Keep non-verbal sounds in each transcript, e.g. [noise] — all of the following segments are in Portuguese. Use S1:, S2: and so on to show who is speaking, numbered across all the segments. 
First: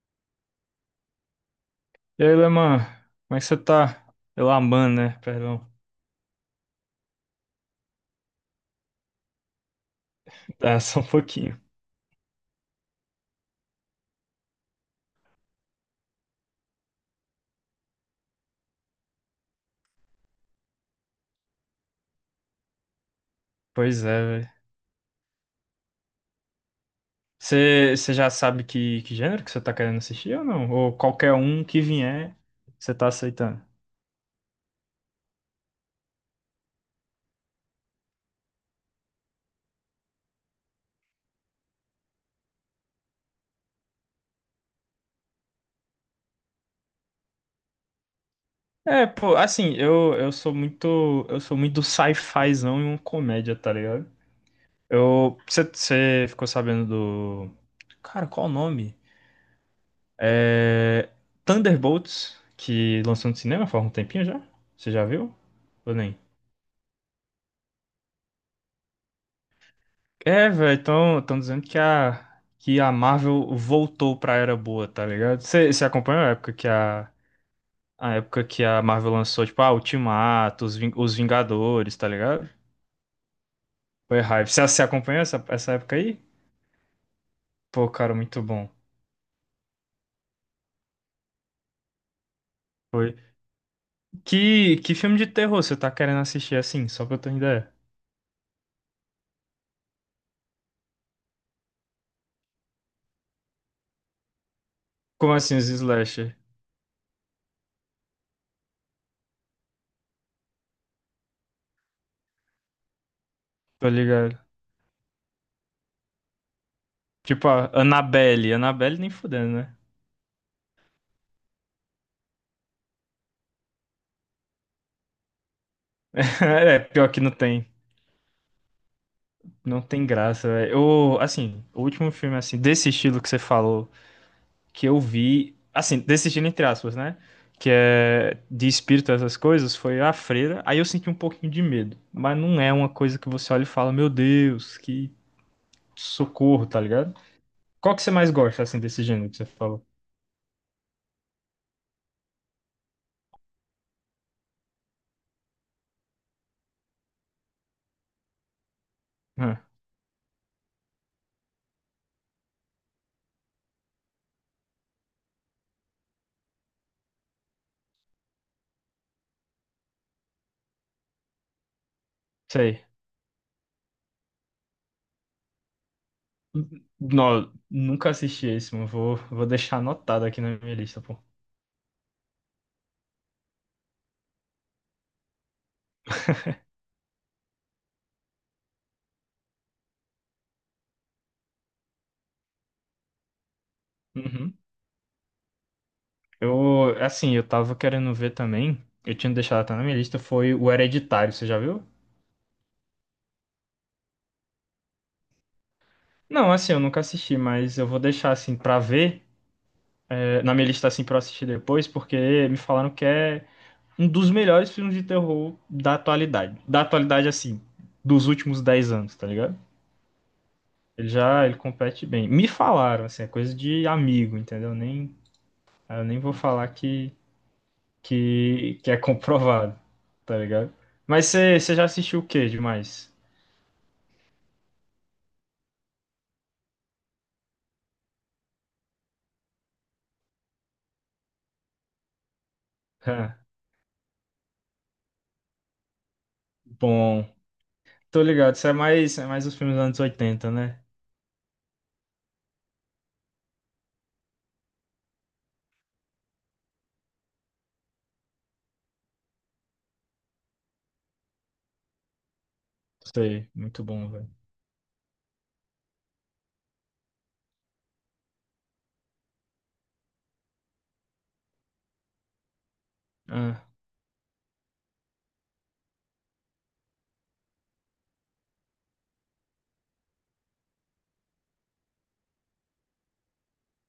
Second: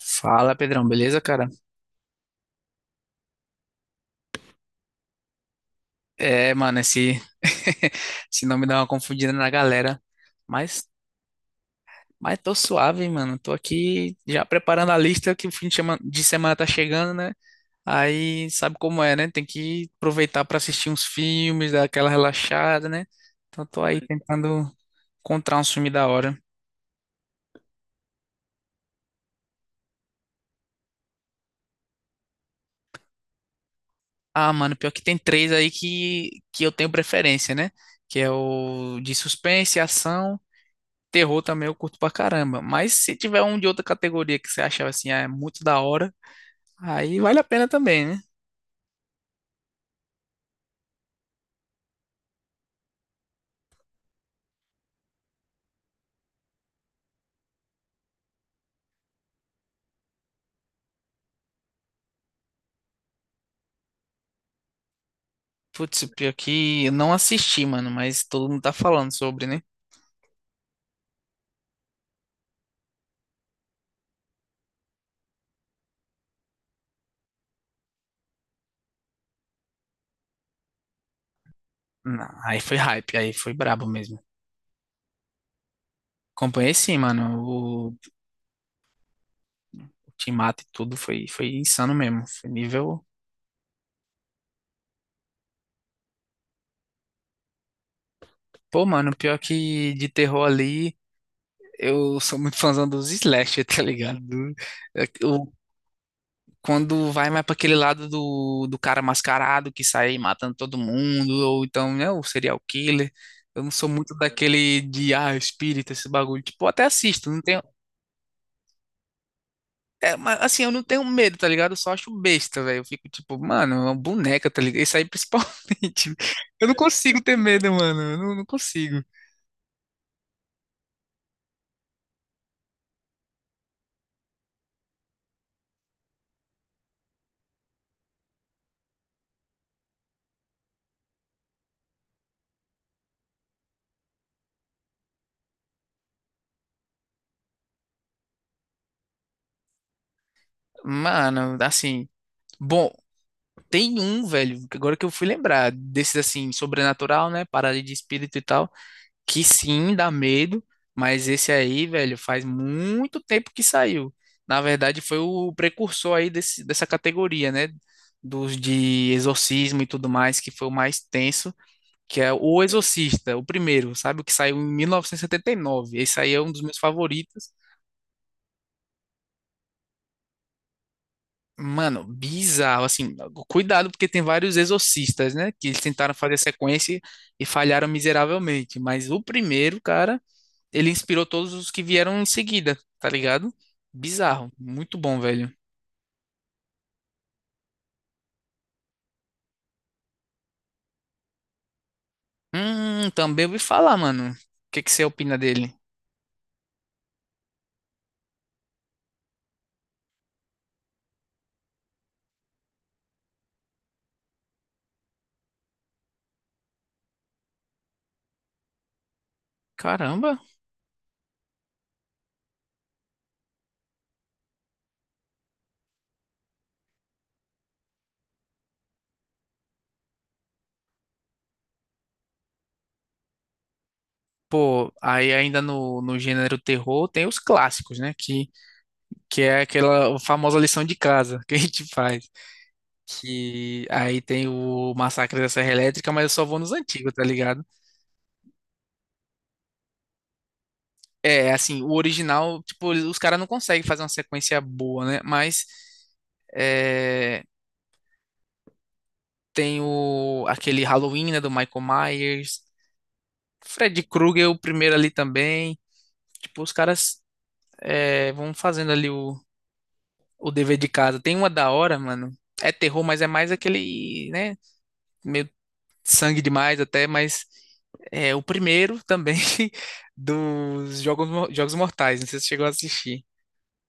S1: Fala, Pedrão, beleza, cara?
S2: E aí, Leman, como é que você tá? Elaman, né? Perdão.
S1: É, mano, esse, [laughs] esse nome dá uma confundida na galera.
S2: [laughs] Tá,
S1: Mas,
S2: só um pouquinho.
S1: mas tô suave, hein, mano. Tô aqui já preparando a lista que o fim de semana tá chegando, né? Aí sabe como é, né? Tem que aproveitar pra assistir uns filmes, dar aquela relaxada, né? Então tô
S2: Pois
S1: aí
S2: é, velho.
S1: tentando encontrar um filme da hora.
S2: Você já sabe que gênero que você tá querendo assistir ou não? Ou qualquer um que vier, você tá aceitando?
S1: Ah, mano, pior que tem três aí que eu tenho preferência, né? Que é o de suspense, ação. Terror também eu curto pra caramba. Mas se tiver um de outra categoria que você achar assim, ah, é muito da hora, aí vale a pena também, né?
S2: É, pô, assim, eu sou muito, eu sou muito do sci-fizão e uma comédia, tá ligado? Eu, você ficou sabendo do, cara, qual o nome? É, Thunderbolts, que lançou no cinema faz um tempinho já? Você já viu? Ou
S1: Putz,
S2: nem?
S1: pior que eu não assisti, mano, mas todo mundo tá falando sobre, né?
S2: É, velho, estão tão dizendo que a Marvel voltou pra era boa, tá ligado? Você acompanha a época que a época que a Marvel lançou, tipo, a Ultimato, os, Ving- os Vingadores, tá
S1: Não,
S2: ligado?
S1: aí foi hype, aí foi brabo
S2: Foi
S1: mesmo.
S2: hype. Você acompanhou essa época aí?
S1: Acompanhei sim, mano. O
S2: Pô,
S1: o
S2: cara, muito bom.
S1: Ultimato e tudo foi insano mesmo. Foi nível.
S2: Foi. Que filme de terror você tá querendo assistir assim, só pra eu ter uma ideia?
S1: Pô, mano, pior que de terror ali, eu sou muito fãzão dos slasher, [laughs] tá ligado? É,
S2: Como assim, os slasher?
S1: Quando vai mais para aquele lado do, do cara mascarado que sai matando todo mundo, ou então, né, o serial killer. Eu não sou
S2: Tô
S1: muito
S2: ligado.
S1: daquele de, ah, espírita, esse bagulho. Tipo, eu até assisto, não
S2: Tipo,
S1: tenho.
S2: a Annabelle. Annabelle nem fudendo, né?
S1: É, mas assim, eu não tenho medo, tá ligado? Eu só acho besta, velho. Eu fico tipo, mano, é uma boneca, tá ligado? Isso aí principalmente.
S2: [laughs]
S1: [laughs] Eu não
S2: É, pior que
S1: consigo
S2: não
S1: ter
S2: tem.
S1: medo, mano. Eu não consigo.
S2: Não tem graça, velho. Eu, assim, o último filme, assim, desse estilo que você falou, que eu vi, assim, desse estilo entre aspas, né? Que é de espírito, essas coisas, foi A Freira. Aí eu senti um pouquinho de medo. Mas não é uma coisa que você olha e fala, meu Deus, que socorro, tá ligado? Qual que você mais gosta, assim, desse gênero que você falou?
S1: Mano, assim. Bom, tem um, velho, que agora que eu fui lembrar, desses assim, sobrenatural, né? Parada de espírito e tal. Que
S2: Ah,
S1: sim, dá medo, mas esse aí, velho, faz muito tempo que saiu. Na verdade, foi o precursor aí dessa categoria, né? Dos de exorcismo e tudo mais, que foi o mais tenso, que é O
S2: sei.
S1: Exorcista, o primeiro, sabe? O que saiu em mil novecentos e setenta e nove? Esse aí é um dos meus favoritos.
S2: Não, nunca assisti esse, mano. Vou deixar anotado aqui na minha lista, pô.
S1: Mano, bizarro, assim, cuidado porque tem vários exorcistas, né, que eles tentaram fazer
S2: [laughs]
S1: sequência e falharam miseravelmente, mas o primeiro, cara, ele inspirou todos os que vieram em seguida, tá ligado? Bizarro,
S2: Uhum.
S1: muito bom, velho.
S2: Eu, assim, eu tava querendo ver também. Eu tinha deixado até na minha lista, foi o Hereditário, você já viu?
S1: Também ouvi falar, mano. O que que você opina dele?
S2: Não, assim, eu nunca assisti, mas eu vou deixar assim pra ver, é, na minha lista assim pra eu assistir depois, porque me falaram que é um dos melhores filmes de terror da atualidade. Da atualidade, assim, dos últimos 10 anos, tá ligado?
S1: Caramba.
S2: Ele já, ele compete bem. Me falaram, assim, é coisa de amigo, entendeu? Nem, eu nem vou falar que é [laughs] comprovado, tá ligado? Mas você já assistiu o que demais?
S1: Pô, aí ainda no gênero terror tem os clássicos, né? Que é aquela famosa lição de casa [laughs] que a gente faz.
S2: [laughs]
S1: Que aí tem o Massacre da Serra Elétrica, mas eu só vou nos antigos, tá
S2: Bom,
S1: ligado?
S2: tô ligado. Isso é mais os filmes dos anos oitenta, né?
S1: É, assim, o original, tipo, os caras não conseguem fazer uma sequência boa, né? Mas. eh, Tem aquele Halloween, né, do Michael Myers.
S2: Sei, muito
S1: Fred
S2: bom, velho.
S1: Krueger, o primeiro ali também. Tipo, os caras vão fazendo ali o dever de casa. Tem uma da hora, mano. É terror, mas é mais
S2: Ah,
S1: aquele, né? Meio sangue demais até, mas é o primeiro também [laughs] dos Jogos Mortais. Não sei se você chegou a assistir.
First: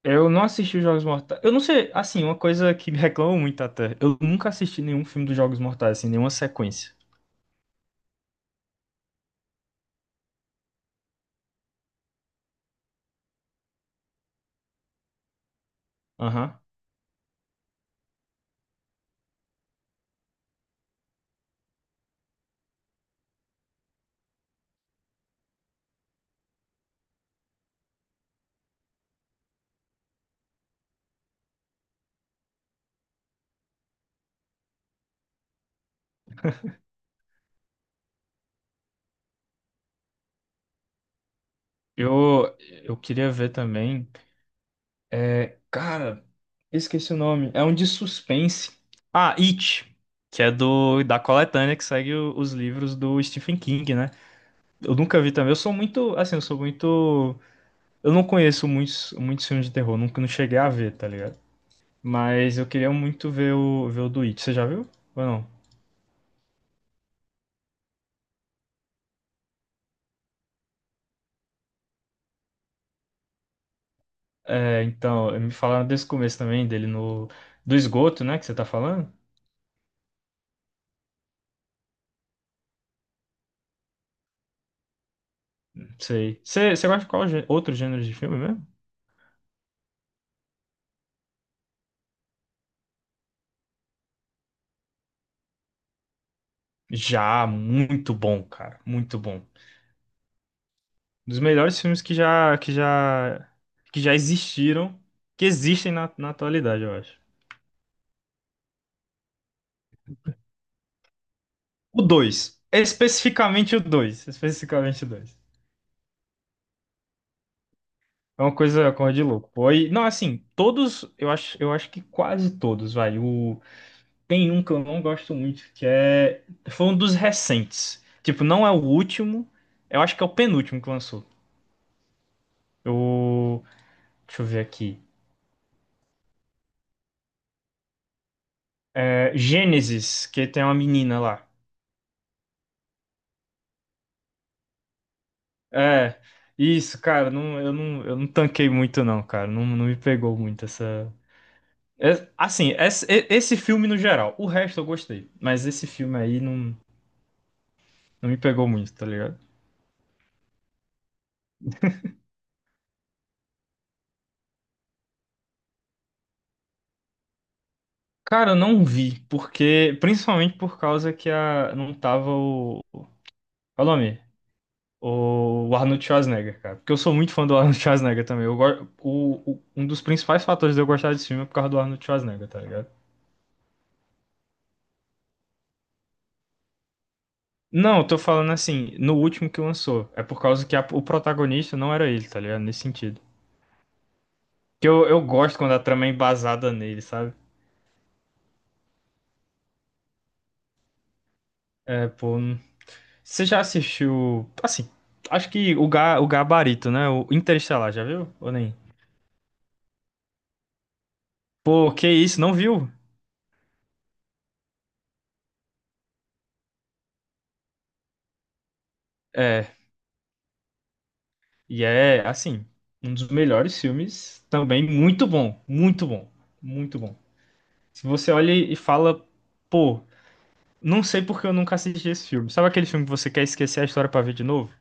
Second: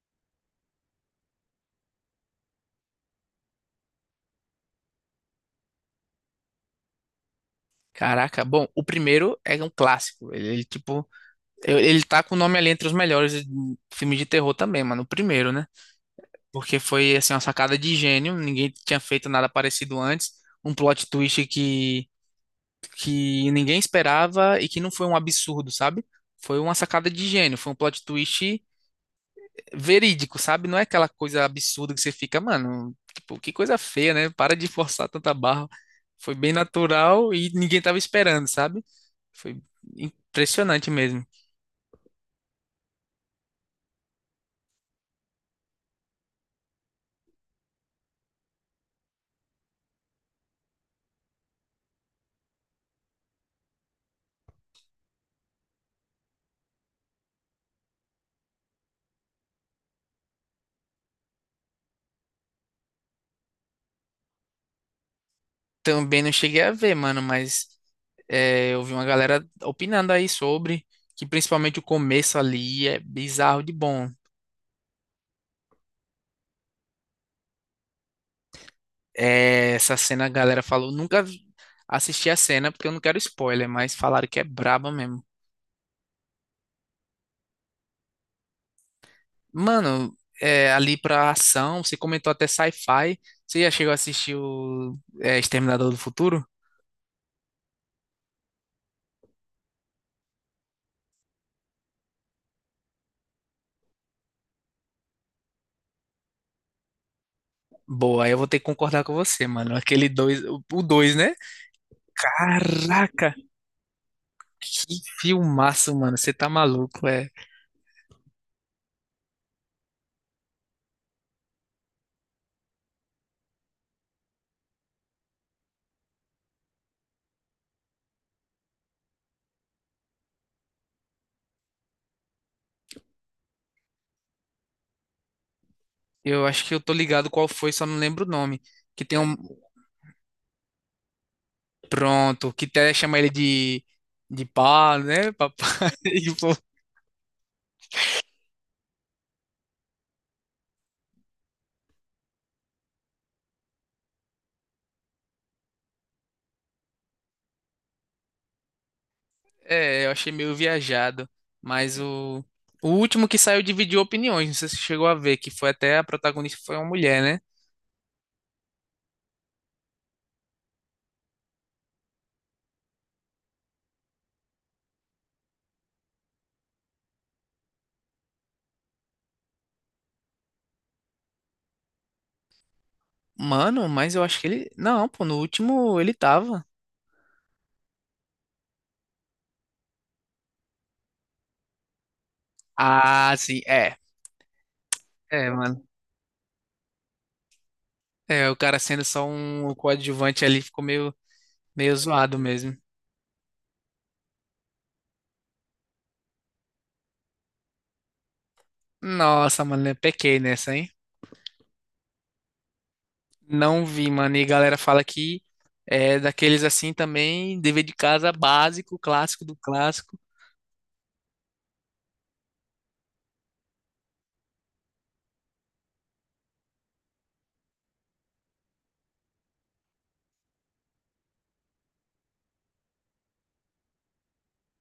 S2: eu não assisti os Jogos Mortais. Eu não sei, assim, uma coisa que me reclamam muito até. Eu nunca assisti nenhum filme dos Jogos Mortais, assim, nenhuma sequência.
S1: Caraca, bom, o primeiro é um clássico. Ele, tipo, ele tá com o nome ali entre os melhores filmes de terror também, mano. O primeiro, né?
S2: Aham.
S1: Porque foi assim uma sacada de gênio, ninguém tinha feito nada parecido antes, um plot twist que ninguém esperava e que não foi um absurdo, sabe? Foi uma sacada de gênio, foi um plot twist verídico, sabe? Não é aquela coisa absurda que você fica, mano, tipo, que coisa feia, né? Para de [laughs] forçar tanta barra. Foi bem natural e ninguém tava esperando, sabe? Foi impressionante mesmo.
S2: Eu, eu queria ver também. É, cara, esqueci o nome. É um de suspense. Ah, It, que é do da coletânea que segue o- os livros do Stephen King, né? Eu nunca vi também. Eu sou muito, assim, eu sou muito. Eu não conheço muitos, muitos filmes de terror, nunca não cheguei a ver, tá ligado? Mas eu queria muito ver o, ver o do It. Você já viu? Ou não?
S1: Também não cheguei a ver, mano, mas é, eu vi uma galera opinando aí sobre que principalmente o começo ali é bizarro de bom.
S2: É, então, me falaram desse começo também, dele no... Do esgoto, né, que você tá falando?
S1: É, essa cena a galera falou, nunca vi- assisti a cena porque eu não quero spoiler, mas falaram que é braba mesmo.
S2: Sei. Você, você gosta de qual gê- outro gênero de filme mesmo?
S1: Mano, é, ali pra ação, você comentou até sci-fi. Você já chegou a assistir o Exterminador do Futuro?
S2: Já, muito bom, cara. Muito bom. Um dos melhores filmes que já, que já, que já existiram, que existem na, na atualidade, eu acho.
S1: Boa, aí eu vou ter que concordar com você, mano. Aquele dois, o dois, né?
S2: O 2,
S1: Caraca,
S2: especificamente o 2,
S1: que
S2: especificamente o 2.
S1: filmaço, mano. Você tá maluco, é.
S2: É uma coisa, coisa de louco. Pô. E, não, assim, todos, eu acho que quase todos, vai. O, tem um que eu não gosto muito, que é. Foi um dos recentes. Tipo, não é o último. Eu acho que é o penúltimo que lançou. O. Deixa eu ver aqui.
S1: Eu acho que eu tô ligado qual foi, só não lembro o nome. Que tem
S2: É,
S1: um.
S2: Gênesis, que tem uma menina lá.
S1: Pronto, que até chama ele de. De pá, né, papai? [laughs]
S2: É.
S1: E, pô,
S2: Isso, cara, não, eu não, eu não tanquei muito, não, cara. Não, não me pegou muito essa. É- assim, esse filme no geral. O resto eu gostei. Mas esse filme aí não, não me pegou muito, tá ligado?
S1: é, eu achei meio viajado. Mas o. O último que saiu dividiu opiniões, não sei se você chegou a ver, que foi até a protagonista foi uma mulher, né?
S2: Cara, eu não vi, porque principalmente por causa que a, não tava o. Qual é o nome? O Arnold Schwarzenegger, cara. Porque eu sou muito fã do Arnold Schwarzenegger também. Eu, go- o- um dos principais fatores de eu gostar desse filme é por causa do Arnold Schwarzenegger, tá ligado?
S1: Mano, mas eu acho que ele. Não, pô, no último ele tava.
S2: Não, eu tô falando assim, no último que lançou. É por causa que a- o protagonista não era ele, tá ligado? Nesse sentido.
S1: Ah, sim, é.
S2: Que eu
S1: É,
S2: gosto quando a
S1: mano.
S2: trama é embasada nele, sabe?
S1: É, o cara sendo só um coadjuvante ali ficou meio, meio
S2: É, pô.
S1: zoado
S2: Não-
S1: mesmo.
S2: você já assistiu. Assim, acho que o, ga, o Gabarito, né? O Interestelar, já viu? Ou nem?
S1: Nossa, mano, eu pequei nessa, hein?
S2: Pô, que isso, não viu?
S1: Não vi, mano. E a galera fala que é daqueles assim também, dever de casa básico, clássico do
S2: É,
S1: clássico.
S2: e é assim, um dos melhores filmes também, muito bom, muito bom, muito bom. Se você olha e fala, pô, não sei porque eu nunca assisti esse filme. Sabe aquele filme que você quer esquecer a história pra ver de novo?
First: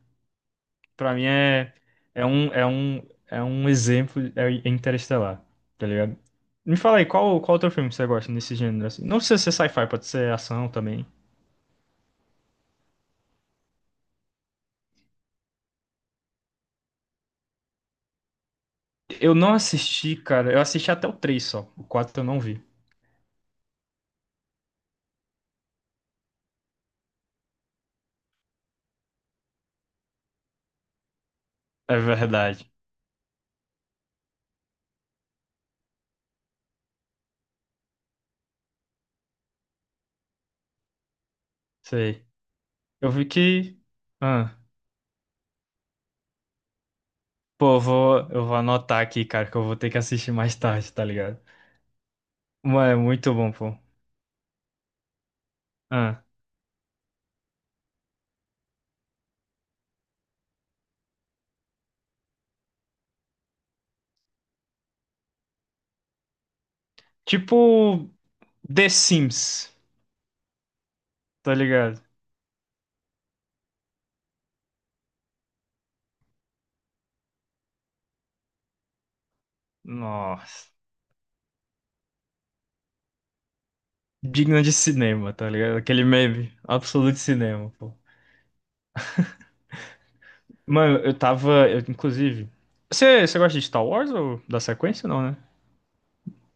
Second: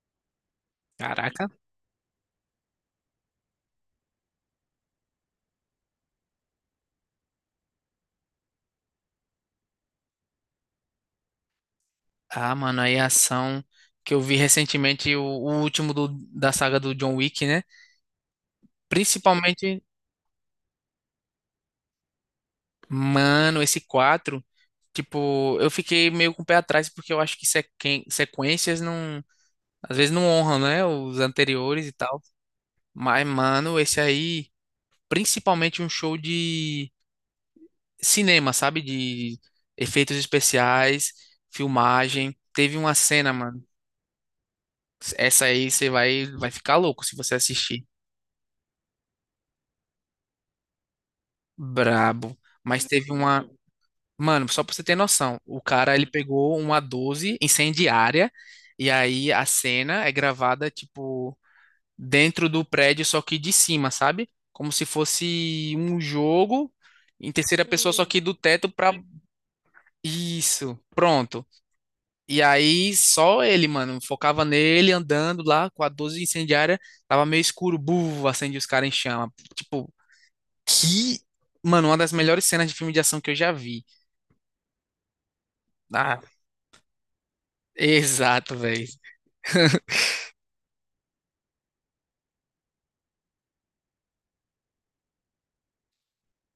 S2: Pra mim
S1: Caraca.
S2: é, é um, é um, é um exemplo, é Interestelar, tá ligado? Me fala aí, qual, qual outro filme você gosta nesse gênero? Assim? Não precisa ser sci-fi, pode ser ação também.
S1: Ah, mano, aí a ação que eu vi recentemente, o último da saga do John Wick, né?
S2: Eu não
S1: Principalmente,
S2: assisti, cara, eu assisti até o 3 só, o 4 eu não vi.
S1: mano, esse 4 tipo, eu fiquei meio com o pé atrás porque eu acho que sequências não, às vezes não honram, né? Os anteriores e
S2: É
S1: tal.
S2: verdade.
S1: Mas, mano, esse aí, principalmente um show de cinema, sabe? De efeitos especiais,
S2: Sei.
S1: filmagem. Teve uma
S2: Eu
S1: cena, mano.
S2: fiquei. Ah,
S1: Essa aí você vai ficar louco se você
S2: pô,
S1: assistir.
S2: eu vou anotar aqui, cara, que eu vou ter que assistir mais tarde, tá ligado?
S1: Brabo. Mas
S2: Mas é
S1: teve
S2: muito
S1: uma.
S2: bom, pô.
S1: Mano, só pra você ter noção, o cara ele
S2: Ah,
S1: pegou uma 12 incendiária e aí a cena é gravada, tipo, dentro do prédio, só que de cima, sabe? Como se fosse um jogo em terceira pessoa, só
S2: tipo
S1: que do teto
S2: The
S1: pra.
S2: Sims,
S1: Isso, pronto.
S2: tá ligado?
S1: E aí só ele, mano, focava nele andando lá com a 12 incendiária, tava meio escuro, buf, acende os caras em chama. Tipo,
S2: Nossa,
S1: que, mano, uma das melhores cenas de filme de ação que eu já vi.
S2: digno de cinema, tá ligado? Aquele
S1: Ah,
S2: meme, absoluto cinema, pô.
S1: exato, velho. [laughs]
S2: Mano, eu tava, eu, inclusive. Você, você gosta de Star Wars ou da sequência, não, né?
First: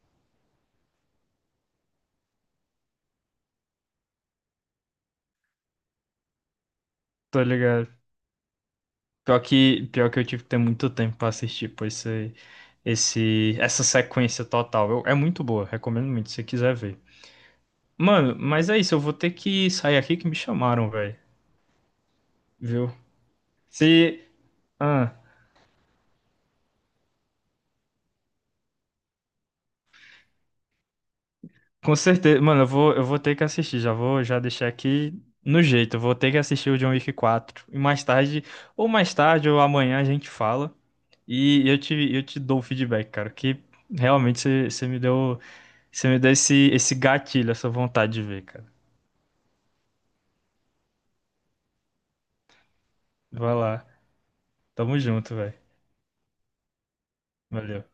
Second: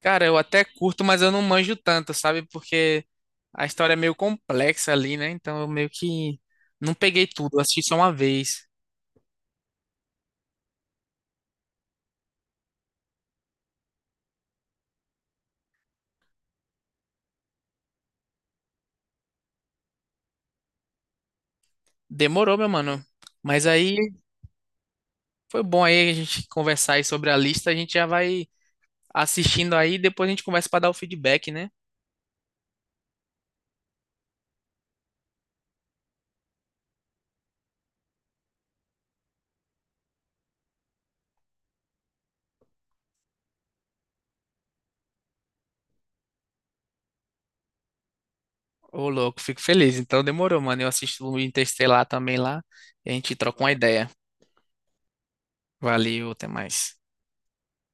S1: Cara, eu até curto, mas eu não manjo tanto, sabe? Porque a história é meio complexa ali, né? Então eu meio que não peguei
S2: Tá
S1: tudo, eu assisti só
S2: ligado?
S1: uma vez.
S2: Pior que eu tive que ter muito tempo pra assistir, pô, essa sequência total. Eu- é muito boa, recomendo muito, se você quiser ver. Mano, mas é isso, eu vou ter que sair aqui que me chamaram, velho.
S1: Demorou, meu
S2: Viu?
S1: mano. Mas aí
S2: Se. Ah,
S1: foi bom aí a gente conversar aí sobre a lista, a gente já vai assistindo aí, depois a gente conversa pra dar o feedback, né?
S2: com certeza. Mano, eu vou ter que assistir. Já vou já deixar aqui no jeito. Eu vou ter que assistir o John Wick 4. E mais tarde, ou amanhã a gente fala. E eu te dou o feedback, cara. Que realmente você me deu. Você me deu esse, esse gatilho, essa vontade de ver, cara.
S1: Ô, louco, fico feliz. Então demorou, mano. Eu assisto o Interestelar também lá e a gente
S2: Vai
S1: troca uma
S2: lá.
S1: ideia.
S2: Tamo junto, velho.
S1: Valeu, até mais.
S2: Valeu.